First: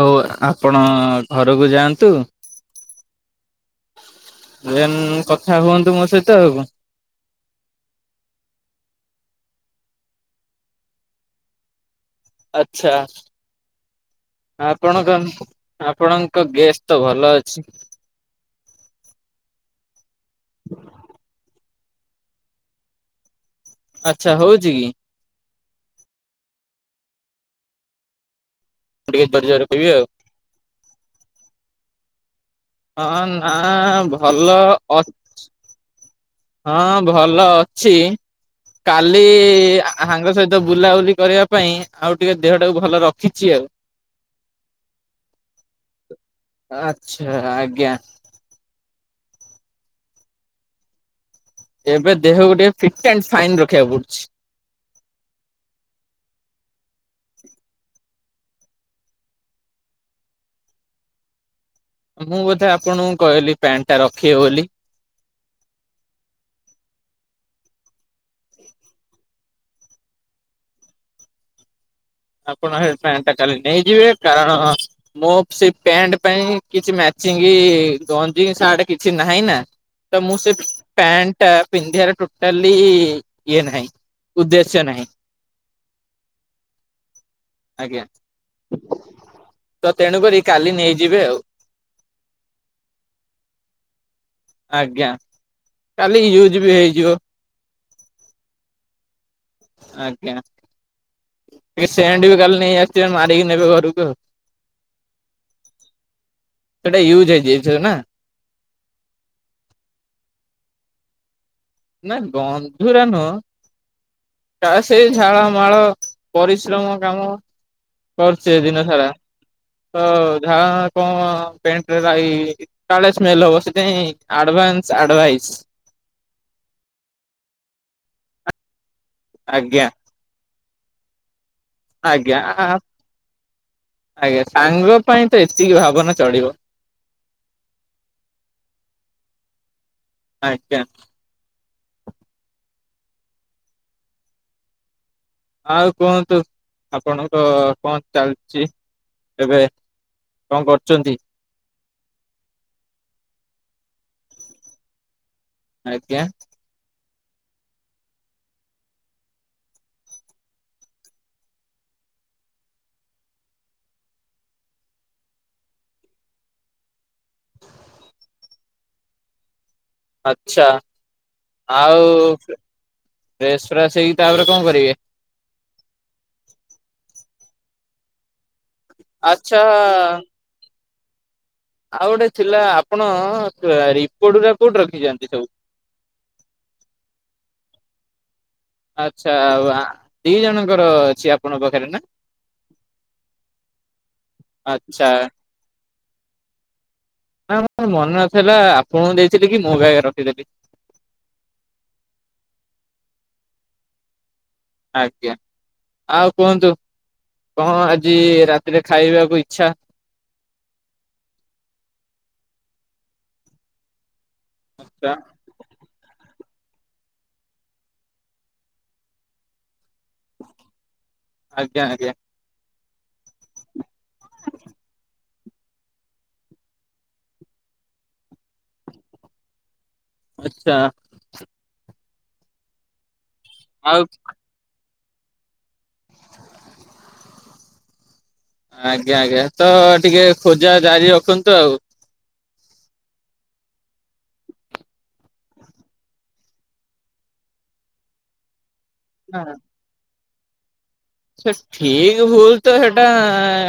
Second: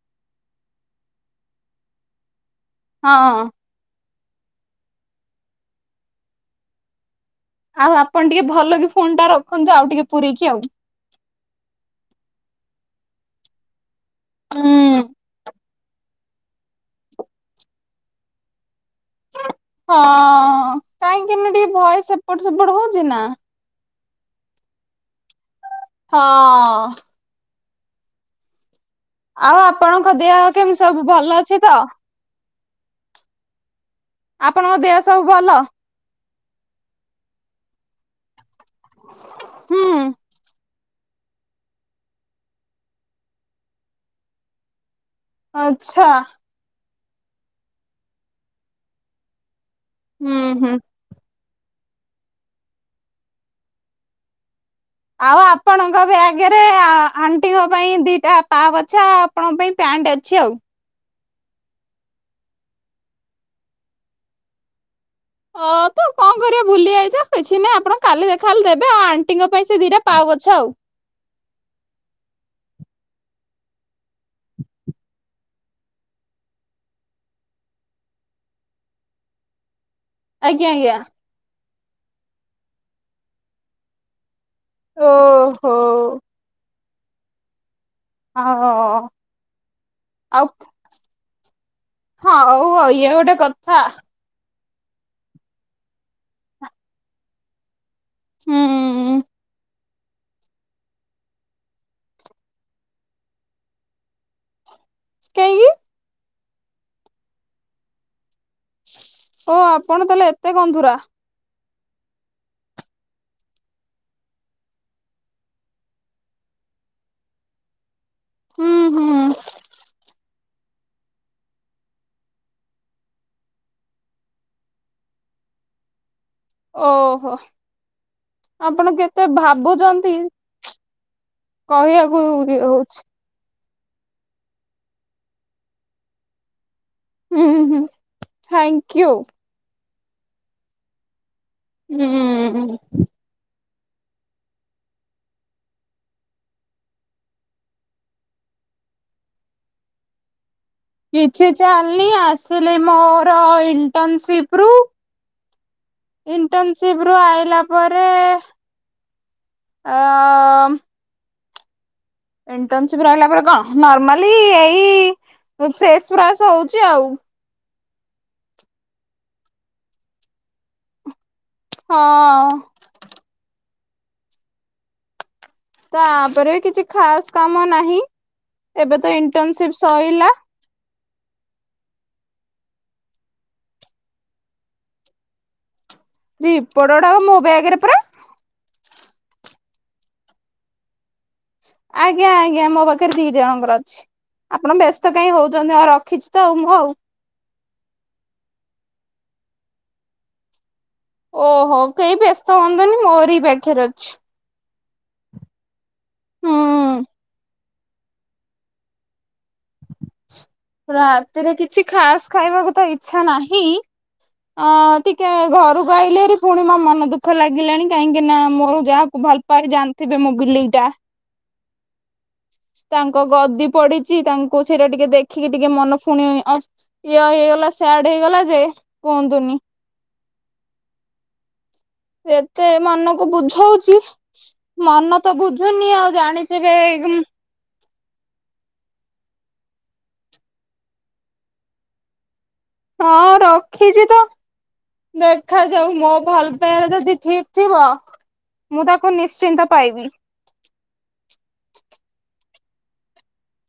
ହୋଉ ଆପଣ ଘରକୁ ଯାଆନ୍ତୁ। ହଁ। ଏନ୍ କଥା ହୁଅନ୍ତୁ ମୋ ସହିତ ଆଉ କଁ ଆଉ ଆପଣ ଟିକେ ଭଲ କି ଫୋନଟା ରଖନ୍ତୁ ଆଉ ଟିକେ ପୁରେଇକି ଆଉ। ଆଛା ଆ ହୁଁ ଆପଣ କଣ ଆପଣଙ୍କ ଗେସ ତ ଭଲ ଅଛି। ହଁ କାହିଁକିନା ଟିକେ ଭଏସ ଏପଟ ସେପଟ ହୋଉଚି ନା। ଆଛା ହୋଉଚି କି। ହଁ। ମୁଁ ଟିକେ ଜୋରେ ଆଉ ଜୋରେ କହିବି ଆପଣଙ୍କ ଦେହ କେମିତି ସବୁ ଭଲ ଅଛି ତ? ହଁ ନା ଭଲ ଆପଣଙ୍କ ଦେହ ଅଛ୍ ସବୁ ଭଲ ହଁ ଭଲ ଅଛି କାଲି ହୁଁ। ଆ ହାଙ୍ଗ ସହିତ ବୁଲାବୁଲି କରିବା ପାଇଁ ଆଉ ଟିକେ ଦେହଟାକୁ ଭଲ ରଖିଚି ଆଉ। ଆଚ୍ଛା। ଆଛା ଆଜ୍ଞା। ଉଁ ହୁଁ। ଏବେ ଦେହକୁ ଟିକେ ଫିଟ ଆଣ୍ଡ ଫାଇନ ରଖିବାକୁ ପଡୁଚି। ଆଉ ଆପଣଙ୍କ ବ୍ୟାଗରେ ଆ ଆଣ୍ଟିଙ୍କ ପାଇଁ ଦିଟା ପାଆ ପୋଛା ଆଉ ଆପଣଙ୍କ ପାଇଁ ପ୍ୟା ଣ୍ଟ୍ ଅଛି ଆଉ। ମୁଁ ବୋଧେ ଆପଣଙ୍କୁ କହିଲି ପ୍ୟାଣ୍ଟଟା ରଖିବେ ବୋଲି। ହଁ ତ କଣ କରିବା ଭୁଲି ଯାଇଚ କିଛି ନାହିଁ ଆପଣ କାଲି ଦେଖାହେଲେ ଦେବେ ଆଉ ଆଣ୍ଟିଙ୍କ ପାଇଁ ସେ ଦିଟା ପାଉ ପୋଛା ଆଉ। [inaudible] ଆପଣ ହେ ପ୍ୟାଣ୍ଟଟା କା ନେଇଯିବେ କାରଣ ମୋ ସେ ପ୍ୟାଣ୍ଟ ପାଇଁ କିଛି ମ୍ୟାଚିଙ୍ଗି କି ଗଞ୍ଜି କି ସାର୍ଟେ କିଛି ନାହିଁ ନା। ତ ମୁଁ ସେ ଆଜ୍ଞା ଆଜ୍ଞା ପ୍ୟାଣ୍ଟଟା ପିନ୍ଧିବାର ଟୋଟାଲି ଇଏ ନାହିଁ। ଉଦ୍ଦେଶ୍ୟ ନାହିଁ। ଓହୋ। ଆଜ୍ଞା ଆଉ ତ ତେଣୁକରି କାଲି ନେଇଯିବେ ଆଉ। ହୋଉ ଆଉ ଇଏ ଗୋଟେ କଥା। ଆଜ୍ଞା କାଲି ୟୁଜ ବି ହେଇଯିବ। ହୁଁ। ଆଜ୍ଞା। ଟିକେ ସେଣ୍ଟ ବି କାଲି ନେଇ ଆସିଥିବେ ମାରିକି ନେବେ ଘରକୁ ଆଉ। କାହିଁକି ସେଟା ୟୁଜ ହେଇଯାଇଥିବ ନା। ଓ ଆପଣ ତାହେଲେ ଏତେ ଗନ୍ଧୁରା। ନାଇ ଗନ୍ଧୁରା ନୁହଁ। ନା ସେଇ ଝାଳ ମାଳ ପରିଶ୍ରମ କାମ। କରଚି ହୁଁ ଦିନ ସାରା ହୁଁ ତ ଝାଳ ମା କଣ ପେଣ୍ଟରେ ଲାଗି କାଳେ ସ୍ମେଲ୍ ହବ ସେଥିାଇଁ ଆଡଭାନସ୍ ଆଡଭାଇସ୍। [unintelligible] ଓହୋ ଆପଣ କେତେ ଆଜ୍ଞା ଭାବୁଚନ୍ତି। କହିବାକୁ ଆଜ୍ଞା ଇଏ ହୋଉଚି। ଆଜ୍ଞା ସାଙ୍ଗ ପାଇଁ ତ ଏତିକି ଭାବନା ଚଳିବ। ଉଁହୁଁ ଥ୍ୟାଙ୍କୟୁ। ଆଜ୍ଞା। ଉଁ। ଆଉ କୁହନ୍ତୁ ଆପଣଙ୍କ କଣ ଚାଲିଚି? ଏବେ କଣ କରୁଚନ୍ତି? ଲି ଆସିଲି ଏ ମୋର ଇଣ୍ଟର୍ନସିପରୁ। ଆଜ୍ଞା ଇଣ୍ଟର୍ନସିିପ୍ ପୂବରୁ ଆଇଲା ପରେ ଅ ଇଣ୍ଟର୍ନସିିପ ରହିଲା ପରେ କଣ ନର୍ମଲୀ ଏଇ ମୁଁ ଫ୍ରେଶ ଫ୍ରାସ ହଉଛି ଆଉ। ଆଛା ଆଉ ହଁ ଵେସ [unintelligible] ସେଇି ତାପରେ କଣ କରିବେ? ତାପରେ କିଛି ଖାସ କାମ ନାହିଁ। ଏବେ ତ ଆଚ୍ଛା ଇଣ୍ଟର୍ନସିପ ସଇଲା। ଆଉ ଗୋଟେ ଥିଲା ଆପଣ ରିପୋଡ ଗୁଡ଼ା କୋଉଠି ରଖିଛନ୍ତି ସବୁ? ରିପୋଟ ଗଡା ମୋ ବ୍ୟାଗରେ ପରା। ଆଚ୍ଛା ଦି ଜଣଙ୍କର ଅଛି। ଆପଣଙ୍କ ପାଖରେ ନା ଆଜ୍ଞା ଆଜ୍ଞା ମୋ ପାଖରେ ଦି ଜଣଙ୍କର ଅଛି ଆପଣ ବ୍ୟସ୍ତ ଆଚ୍ଛା କାହିଁ ହଉଛନ୍ତି ଆ ର ଖିଚ ତ ଓ ମୋ ନା ମୋର ମନେ ନଥିଲା ଆପଣଙ୍କୁ ଦେଇଥିଲି କି ମୋ ବ୍ୟାଗରେ ରଖିଦେଲି। ଓହୋ କେହି ବ୍ୟସ୍ତ ହୁଅନ୍ତୁନି ମୋରି ପାଖରେ ଅଛି। ଆଜ୍ଞା ଆଉ ହୁଁ କୁହନ୍ତୁ କଣ ଆଜି ରାତିରେ ଖାଇବାକୁ ଇ ରାତିରେ କିଛି ଖାସ ଖାଇବାକୁ ତ ଇଚ୍ଛା ନାହିଁ। ଅ ଟିକେ ଘରୁ କୁ ଅଇଲେଭାରି। ଶୁଣି ମୋ ମନ ଦୁଃଖ ଲାଗିଲାଣି କାହିଁକି ନା ମୋର ଯାହାକୁ ଭଲ ପା ଜାଣିଥିବେ ମୁଁ ବିଲେଇ ଟା। ଆଜ୍ଞା ଆଜ୍ଞା। ତାଙ୍କ ଗଦି ପଡିଛି ତାଙ୍କୁ ସେଇଟା ଟିକେ ଦେଖିକି ଟିକେ ମନ ଫୁଣି ଅସ ଇଏ ହେଇଗଲା। ସିୟାଡ ହେଇଗଲା ଯେ କୁହନ୍ତୁନି। ଆଛା। ଏତେ ମନକୁ ବୁଝଉଛି। ଆଉ ମନ ତ ବୁଝୁନି ଆଉ ଜାଣିଥିବେ। ଆଜ୍ଞା ଆଜ୍ଞା ତ ଟିକେ ଖୋଜା ଜାରି ରଖନ୍ତୁ ଆଉ। ହଁ ରଖିଛି ତ ଦେଖାଯାଉ ମୋ ଭଲ ପାୟା ଯଦି ଠିକ ଥିବ। ମୁଁ ତାକୁ ନିଶ୍ଚିନ୍ତ ପାଇବି। ସେ ଠିକ ଭୁଲ ତ ସେଟା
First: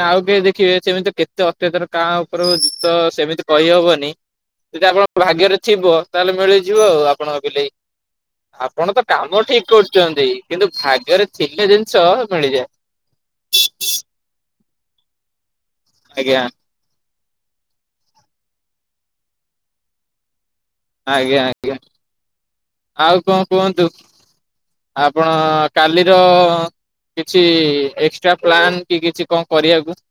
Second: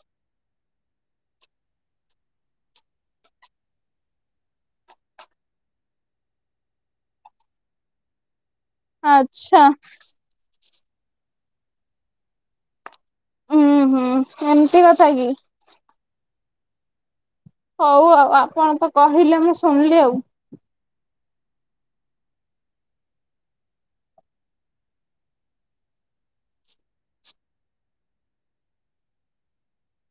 ଆଉ କେହି ଦେଖିବେ ସେମିତି କେତେ ଅତ୍ୟତର କା ଉପରେ [unintelligible] ତ ସେମିତି କହିହବନି। ଯଦି ଆପଣଙ୍କ ଭାଗ୍ୟରେ ଥିବ ତାହେଲେ ମିଳିଯିବ ଆଉ ଆପଣଙ୍କ ବିଲେଇ। ଆପଣ ତ କାମ ଠିକ ଆଚ୍ଛା କରୁଛନ୍ତି କିନ୍ତୁ ଭାଗ୍ୟରେ ଥିଲେ ଜିନିଷ ମିଳିଯାଏ। ହୁଁ ହୁଁ ଏମତି କଥାକି। ଆଜ୍ଞା। ହଉ ଆଉ ଆପଣ ତ କହିଲେ ମୁଁ ଶୁଣିଲି ଆଉ। ଆଜ୍ଞା ଆଜ୍ଞା ଆଉ କଣ କୁହନ୍ତୁ? ଆପଣ କାଲିର କିଛି ଏକ୍ସଟ୍ରା ପ୍ଲନ୍ କି କିଛି କଣ କରିବାକୁ?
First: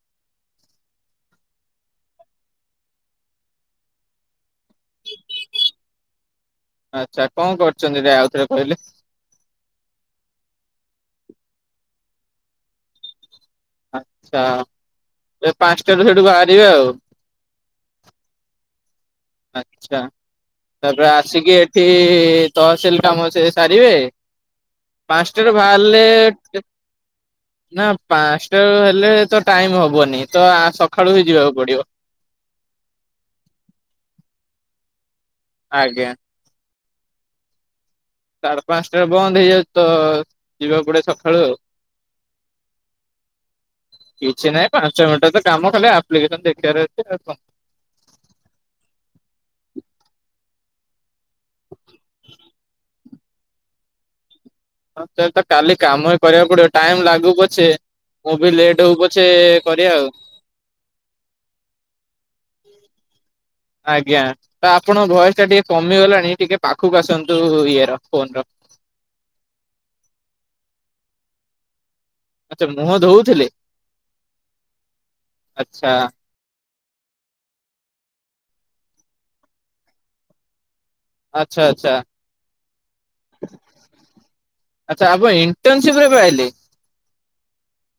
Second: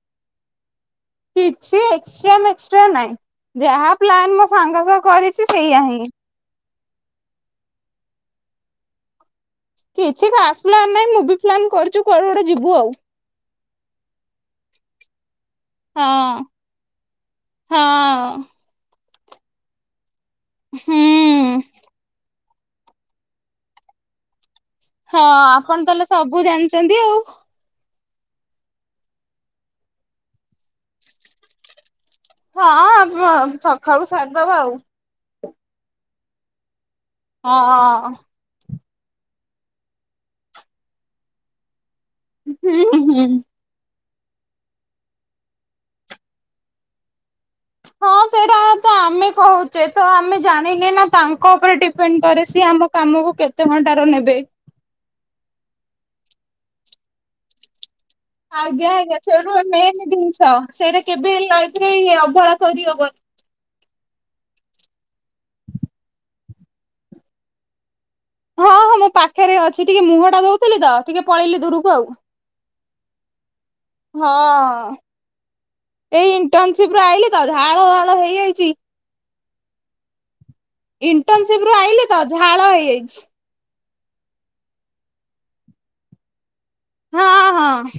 କିଛି ଏକ୍ସଟାରା ମେକ୍ସଟାରା ନାହିଁ ଯାହା ପ୍ଲାନ୍ ମୁ ସାଙ୍ଗସଙ୍ଗ କରିଛି ସେଇୟଆ ହିଁ। ଆଚ୍ଛା କଣ କରୁଛନ୍ତି ଆଉଥରେ କହିଲେ? କିଛି ଖାସ ପ୍ଲାନ ନାହିଁ ମୁଁ ବି ପ୍ଲାନ୍ କରିଛୁ କୁଆଡେ କୋଡେ ଯିବୁ ଆଉ। ଆଚ୍ଛା ଏ ପାଞ୍ଚଟାରୁ ସେଠୁ ବାହାରିବେ ଆଉ। ହଁ ହଁ ଆଛା ତାପରେ ଆସିକି ହୁଁ ଏଠି ତହସିଲ କାମ ସେ ସାରିବେ। ହଁ ପାଞ୍ଚଟାରୁ ଆପଣ ବାହାରିଲେ ତାହେଲେ ସବୁ କେ ଜାଣିଛନ୍ତି ଆଉ। ନା ପାଞ୍ଚଟା ହେଲେ ତ ଟାଇମ ହବନି ତ ସଖାଳୁ ହି ଯିବାକୁ ପଡିବ। ହଁ ସଖାଳୁ ସାରିଦେବା ଆଉ। ଆଜ୍ଞା। ହ ହ। ସାଢ଼େ ପାଁଶଟାରେ ବନ୍ଦ ହେଇଯାଉଚି ତ ଯିବାକୁ ପଡ଼ିବ ସଖାଳୁ ଆଉ। ଉଁ ହୁଁ ହୁଁ। କିଛି ନାହିଁ ପାଞ୍ଚ ମିଣ୍ଟିର ତ କାମ ଖାଲି ଆପ୍ଲିକେସନ୍ ଦେଖେଇବାର ଅଛି ଆଉ କଁ? ହଁ, ସେଇଟା ତ ଆମେ କହୁଚେ ତ ଆମେ ଜାଣିନେ ନାଁ ତାଙ୍କ ଓପରେ ଡିପେଣ୍ଡ୍ କରେ ସିଏ ଆମ କାମକୁ କେତେ ଘଣ୍ଟାରୁ ନେବେ। ହଁ ସେ ତ କାଲି କାମ ହିଁ କରିବାକୁ ପଡ଼ିବ ଟାଇମ୍ ଲାଗୁ ପଛେ। ମୁଁ ବି ଲେଟ୍ ଆଜ୍ଞା ହଉ ଆଜ୍ଞା ପଛେ ସେଇଠୁ ଆ କରିବା ମେନ୍ ଆଉ ଦିନ୍ଷ ସେରା କେବେ ହେଲେ ଲାଇଫ୍ ରେ ଇଏ ଅବହେଳା କରିହବ ଆଜ୍ଞା, ତ ଆପଣଙ୍କ ଭଏସ୍ ଟା ଟିକେ କମିଗଲାଣି ଟିକେ ପାଖୁକୁ ଆସନ୍ତୁ ଇଏର। ଫୋନ ର। ହଁ ହଁ ମୁଁ ପାଖେରେ ଅଛି, ଟିକେ ମୁହଁଟା ଧୋଉଥିଲି ତ ଟିକେ ପଳେଇଲିି ଦୂରୁକୁ ଆଉ। ଏ ମୁହଁ ଧୋଉଥୁଲେ? ହଁ, ଏଇ ଇଣ୍ଟନ୍ ସିପ୍ ରୁ ଆଇଲି ତ ଝାଳ ୱାଳ ହେଇଆଇଚି। ଆଚ୍ଛା ଇଣ୍ଟନ୍ସିପ୍ ରୁ ଆଚ୍ଛା ଆଇିଲ ତ ଝାଳ ହେଇଆଇଚି। ଆଚ୍ଛା ଆପ ଇନ୍ଟସିପ୍ ରେ ବ ଆଇଲେ। ହଁ, ହଁ।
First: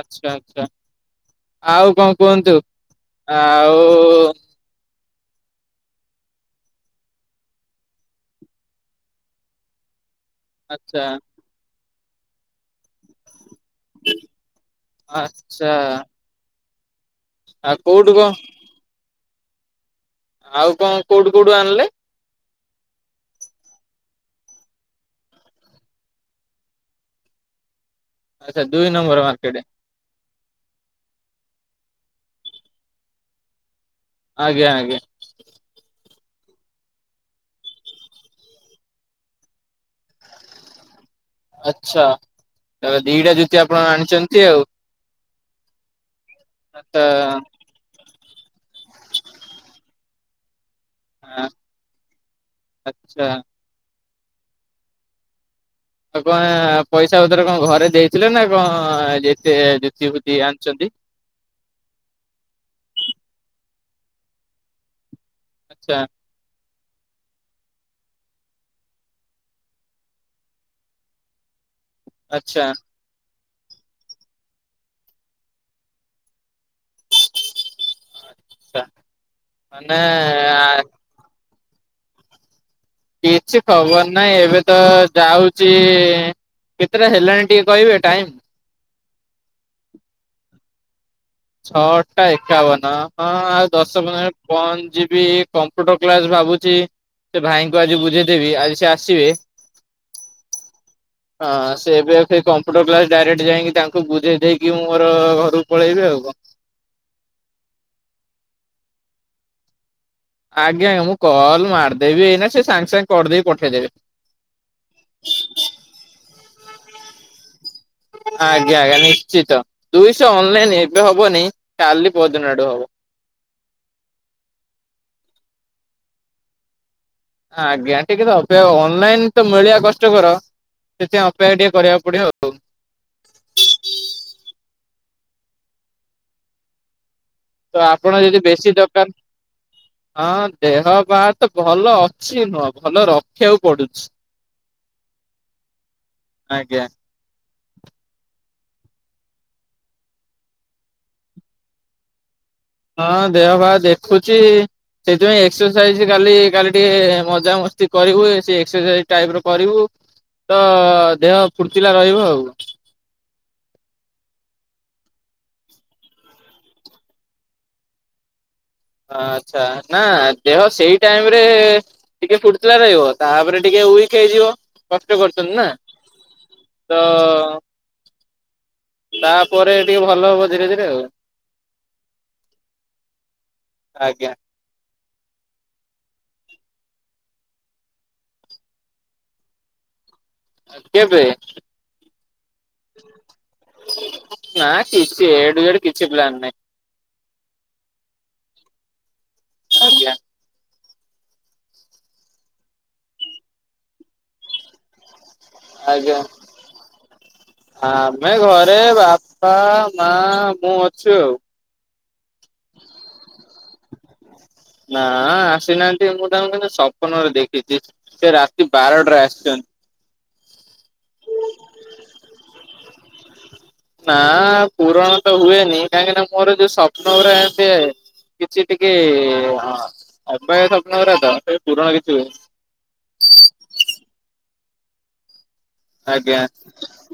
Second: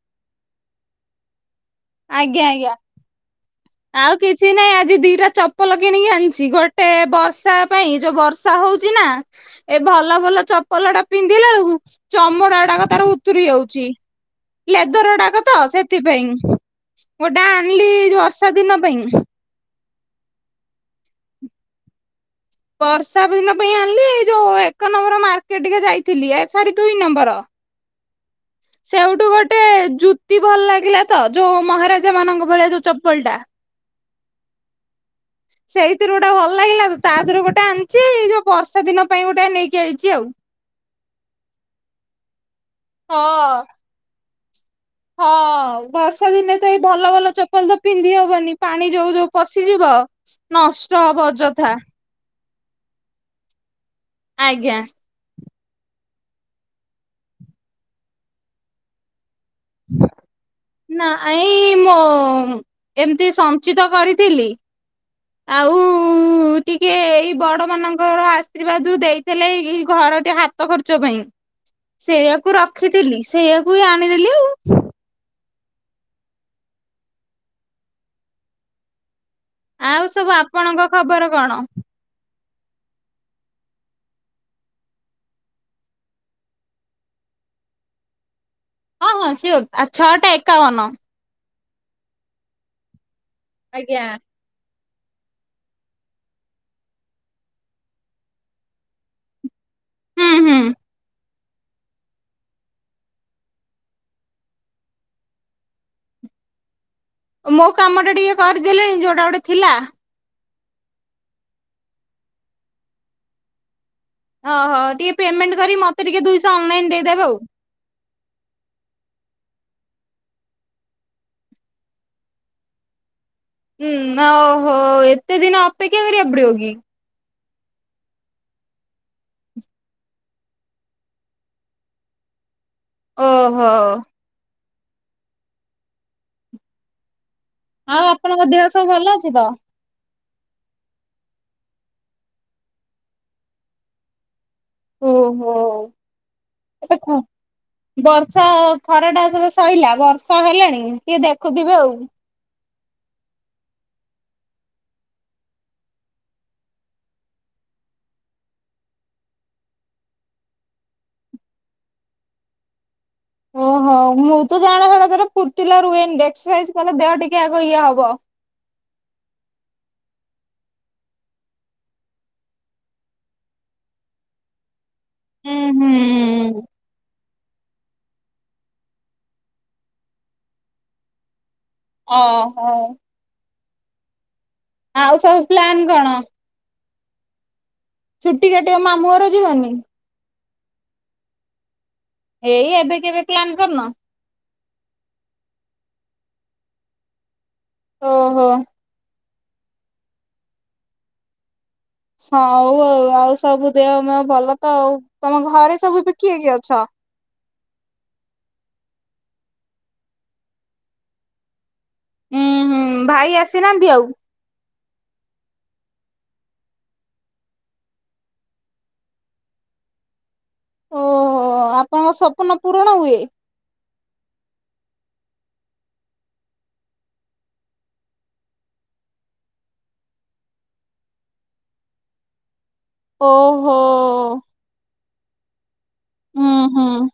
ଆଚ୍ଛା ଆଚ୍ଛା। ଆଉ କଁ ଆଜ୍ଞା କୁହନ୍ତୁ। ଆଜ୍ଞା। ଆଉ ଆଉ କିଛି ନାଇଁ ଆଜି ଦି ଇରା ଚପଲ କିଣିକି ଆଣିଛି, ଗୋଟେ ବର୍ଷା ପାଇଁ ଏ ଯୋଉ ବର୍ଷା ହୋଉଚି ନାଁ ଏ ଭ ଲ ଭଲ ଚପଲଟା ଆଚ୍ଛା ପିନ୍ଧିଲା ଅଳୁକୁ ଚମଡ଼ା ଉଡ଼ାକ ତାର ଉତୁରି ଯାଉ ଚି ଲେଦର ଅଡ଼ାକ ତ ଆଚ୍ଛା ସେଥିପାଇଁ ଗୋଟେ ଆଉ ଆଣଲି କୋଉଠୁ ଯୋଉ କଣ ଅସ୍ ପେଁ ଆଉ କଁ କୋଉଠୁ କୋଉଠୁ ଆଣଲେ? ବର୍ଷା ଭିନ ପାଇଁ ଆଣଲି ଏଇ ଯୋଉ ଏକ ନମ୍ବର ମାର୍କେ ଟିକେ ଯାଇଥିଲି, ଏ ଛାଡ଼ି ଦୁଇ ନମ୍ବର। ଆଚ୍ଛା ଦୁଇ ନମ୍ବର ସେଉଟୁ ମାର୍କେଟ ଗୋଟେ ଜୁ ତି ଭଲ୍ ଲାଗିଲା ତ ଯୋଉ ମହାରାଜାମାନଙ୍କ ଭଳିଆ ଯୋଉ ଚପଲଟା। ଆଜ୍ଞା ଆଜ୍ଞା। ଥିରୁ ଓଟା ଭଲ ଲାଗିଲା ତା ଥୁରୁ ଗୋଟେ ଆନଚି ଏ ଯୋଉ ବର୍ଷା ଦିନ ପାଇଁ ଗୋଟେ ନେଇକି ଆଇଚି ଆଉ। ଆଚ୍ଛା ତ ଦିଟା ଜୁତି ଆପଣ ଆଣଚନ୍ତି ଆଉ। ହ। ବର୍ଷା ଦିନେ ତ ଏଇ ଭଲ ଭଲ ଚପଲ ତ ପିନ୍ଧି ହବନି। ପାଣି ଯୋଉ ଯୋଉ ପଶିଯିବ ନଷ୍ଟ ହବ ଅଯଥା। ଆଚ୍ଛା। ଆଜ୍ଞା। ଆଉ କଁ ପଇସା ପତର କଁ ଘରେ ଦେଇଥିଲେ ନା କଁ ଯେତେ ଜୁତି ଫୁତି ଆ ନାଁ ଏଇ ମୋ ଏମତି ସଞ୍ଚିତ କରିଥିଲି। ଆଉ ଆଚ୍ଛା ଟିକେ ଏଇ ବଡ଼ମାନଙ୍କର ଆଶୀର୍ବାଦରୁ ଦେଇଥିଲେ ଏଇ ଘରଟି ହାତ ଖର୍ଚ୍ଚ ପାଇଁ। ସେଇଆକୁ ଆଚ୍ଛା ରଖିଥିଲି ସେଇଆକୁ ହି ଆଣିଦେଲି ଆଉ। ଛା ମାନେ ଆଉ ସବୁ ଆ ଆପଣଙ୍କ ଖବର କଣ? କିଛି ଖବର ନାଇଁ ଏବେ ତ ଯାଉଚି କେତେଟା ହେଲାଣି ଟିକେ କହିବେ ଟାଇମ୍? ହଁ ହଁ ସିଓର୍ ଆ ଛଅଟା ଏକାବନ। ଛଅଟା ଏକାବନ। ହଁ ଆଉ ଦଶ ଆଜ୍ଞା। ପନ୍ଦର ପଁ ଯିବି କମ୍ପୁଟର୍ କ୍ଲାସ୍ ଭାବୁଚି ସେ ଭାଇଙ୍କୁ ଆଜି ବୁଝେଇଦେବି ଆଜି ସେ ଆସିବେ। ହୁଁ ହୁଁ। ହଁ ସେ ଏବେ ଏଫେ କମ୍ପୁଟର୍ କ୍ଲାସ୍ ଡାଇରେକ୍ଟ ଯାଇଁକି ତାଙ୍କୁ ବୁଝେଇ ଦେଇକି ମୁଁ ମୋର ଘରୁକୁ ପଳେଇବି। ଆଉ କଁ? ମୋ କାମଟା ଟିକେ କରିଦେଲେଣି ଯୋଉଟା ଓଟେ ଥିଲା? ଆଜ୍ଞା ଆଜ୍ଞା ମୁଁ କଲ୍ ମାରଦେବି ଏଇନା ସେ ସାଙ୍ଗ୍ ସାଙ୍ଗ୍ କରିଦେଇକି ପଠେଇଦେବେ। ଅହ ଟିକେ ପେମେଣ୍ଟ୍ କରି ମତେ ଟିକେ ଦୁଇଶ ଅନଲାଇନ୍ ଦେଇଦେବେ ଆଉ। ଆଜ୍ଞା ଆଜ୍ଞା ନିଶ୍ଚିତ ଦୁଇଶ ଅନଲାଇନ୍ ଏବେ ହବନି କାଲି ପହଦିନ ଆଡ଼ୁ ହବ। ହୁଁ ଓ ହୋ ଏତେ ଦିନ ଅପେକ୍ଷା କରିବାକୁ ପଡିବ କି? ଆଜ୍ଞା ଟିକେ ତ ଅପେକ୍ଷା ଅନଲାଇନ ତ ମିଳିଆ କଷ୍ଟକର। ସେଥିପାଇଁ ଅପେକ୍ଷା ଟିକେ କରିବାକୁ ପଡିବ ଆଉ। ଓ ହୋ। ତ ଆଉ ଆପଣ ଯଦି ଆପଣଙ୍କ ଦେହ ବେଶୀ ସବୁ ଭଲ ଦୋକାନ ଅଛି ତ? ହଁ ଦେହ ପା ତ ଭଲ ଅଛି ନୁହଁ, ଭଲ ରଖିବାକୁ ପଡୁଛି। ଓ ହୋ ବ ଆଜ୍ଞା [unintelligible] ଖରାଟା ସବୁ ସଇଲା, ବର୍ଷା ହେଲାଣି ଟିକେ ଦେଖୁଥିବେ ଆଉ। ହଁ ଦେହ ପାହ ଦେଖୁଛି। ସେଇଥିପାଇଁ ଏକ୍ସରସାଇଜ କାଲି କାଲି ଟିକେ ମଜାମସ୍ତି କରିବୁ, ସେ ଏକ୍ସରସାଇଜ ଟାଇପ ର କରିବୁ। ତ ଦେହ ଫୁର୍ତ୍ତିଲା ରହିବ ଆଉ। ହଁ ମୁଁ ତ ଜାଣେ [unintelligible] ଫୁଟିଲା ରୁହେନି, ଏକ୍ସରସାଇଜ କଲେ ଦେହ ଟିକେ ଆଗ ଇଏ ହବ। ଆଛା, ନା ଦେହ ସେଇ ଟାଇମରେ ଟିକେ ଫୁର୍ତିଲା ରହିବ, ତାପରେ ଟିକେ ଉଇକ ହେଇଯିବ। କଷ୍ଟ ହୁଁ କରୁଛନ୍ତି ନା, ହୁଁ। ତ ତାପରେ ଟିକେ ଭଲ ହବ ଧୀରେ ଧୀରେ ଆଉ। ହଁ - ହଁ। ଆଜ୍ଞା। ଆଉ ସବୁ ପ୍ଲାନ କଣ? ଛୁଟି କାଟିବାକୁ ମାମୁଁଘର ଯିବନି? କେବେ? ଏଇ ଏବେ କେବେ ପ୍ଲାନ୍ କରୁନ? ନା, କିଛି ଏ ଠୁ ଜେଡ କିଛି ପ୍ଲାନ ନାହିଁ। ଓ ହୋ। ଆଜ୍ଞା। ହଉ ଆଉ, ଆଉ ସବୁ ଦେହ [unintelligible] ଭଲ ତ ଆଉ। ତମ ଘରେ ସବୁ ଏବେ ଆଜ୍ଞା, କିଏ କିଏ ଅଛ? ଆମେ ଘରେ ବା ବା, ମା, ମୁଁ ଅଛୁ ଆଉ। ହୁଁ- ହୁଁ, ଭାଇ ଆସିନାହାନ୍ତି ଆଉ? ନା ଆସିନାହାନ୍ତି ଆଉ। ମୁଁ ତାଙ୍କୁ କିନ୍ତୁ ସ୍ୱପ୍ନରେ ଦେଖିଛି ସେ ରାତି ବାରଟାରେ ଆସିଛନ୍ତି। [inaudible] ଓ ହୋ ଆପଣଙ୍କ ସପ୍ନ ପୂରଣ ହୁଏ? ପୂରଣ ତ ହୁଏନି। କାହିଁକିନା, ମୋର ଯୋଉ ସ୍ୱପ୍ନ ଗୁରା ଆସେ କିଛି ଟିକେ ହଁ ଏବେ ସ୍ୱପ୍ନ କଥା ତ ସେ ପୂରଣ କିଛି ହୁଏନି। ଓ ହୋ। ଆଜ୍ଞା। ହୁଁ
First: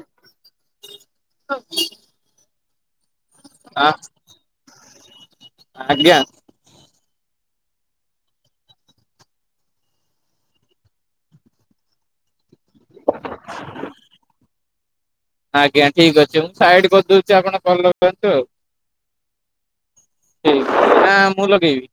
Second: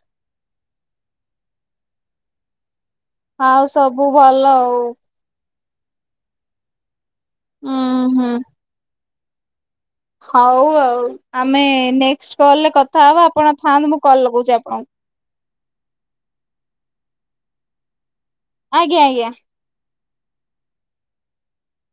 ଆଉ ଆ ସବୁ ଭଲ ଆଉ। ଆଜ୍ଞା। ଉଁ -ହୁଁ। ହଉ ଆଉ, ଆମେ ନେକ୍ସଟ କଲରେ କଥା ହବା। ଆପଣ ଥାଆନ୍ତୁ, ମୁଁ କଲ ଲଗଉଛି ଆପଣଙ୍କୁ। ଆଜ୍ଞା। ଠିକ ଅଛି, ମୁଁ ସାଇଡ କରିଦଉଛି ଆପଣ କଲ ଆଜ୍ଞା ଆଜ୍ଞା। ଠିକ୍ ଅଛି, ନା ମୁଁ ଲଗେଇବି?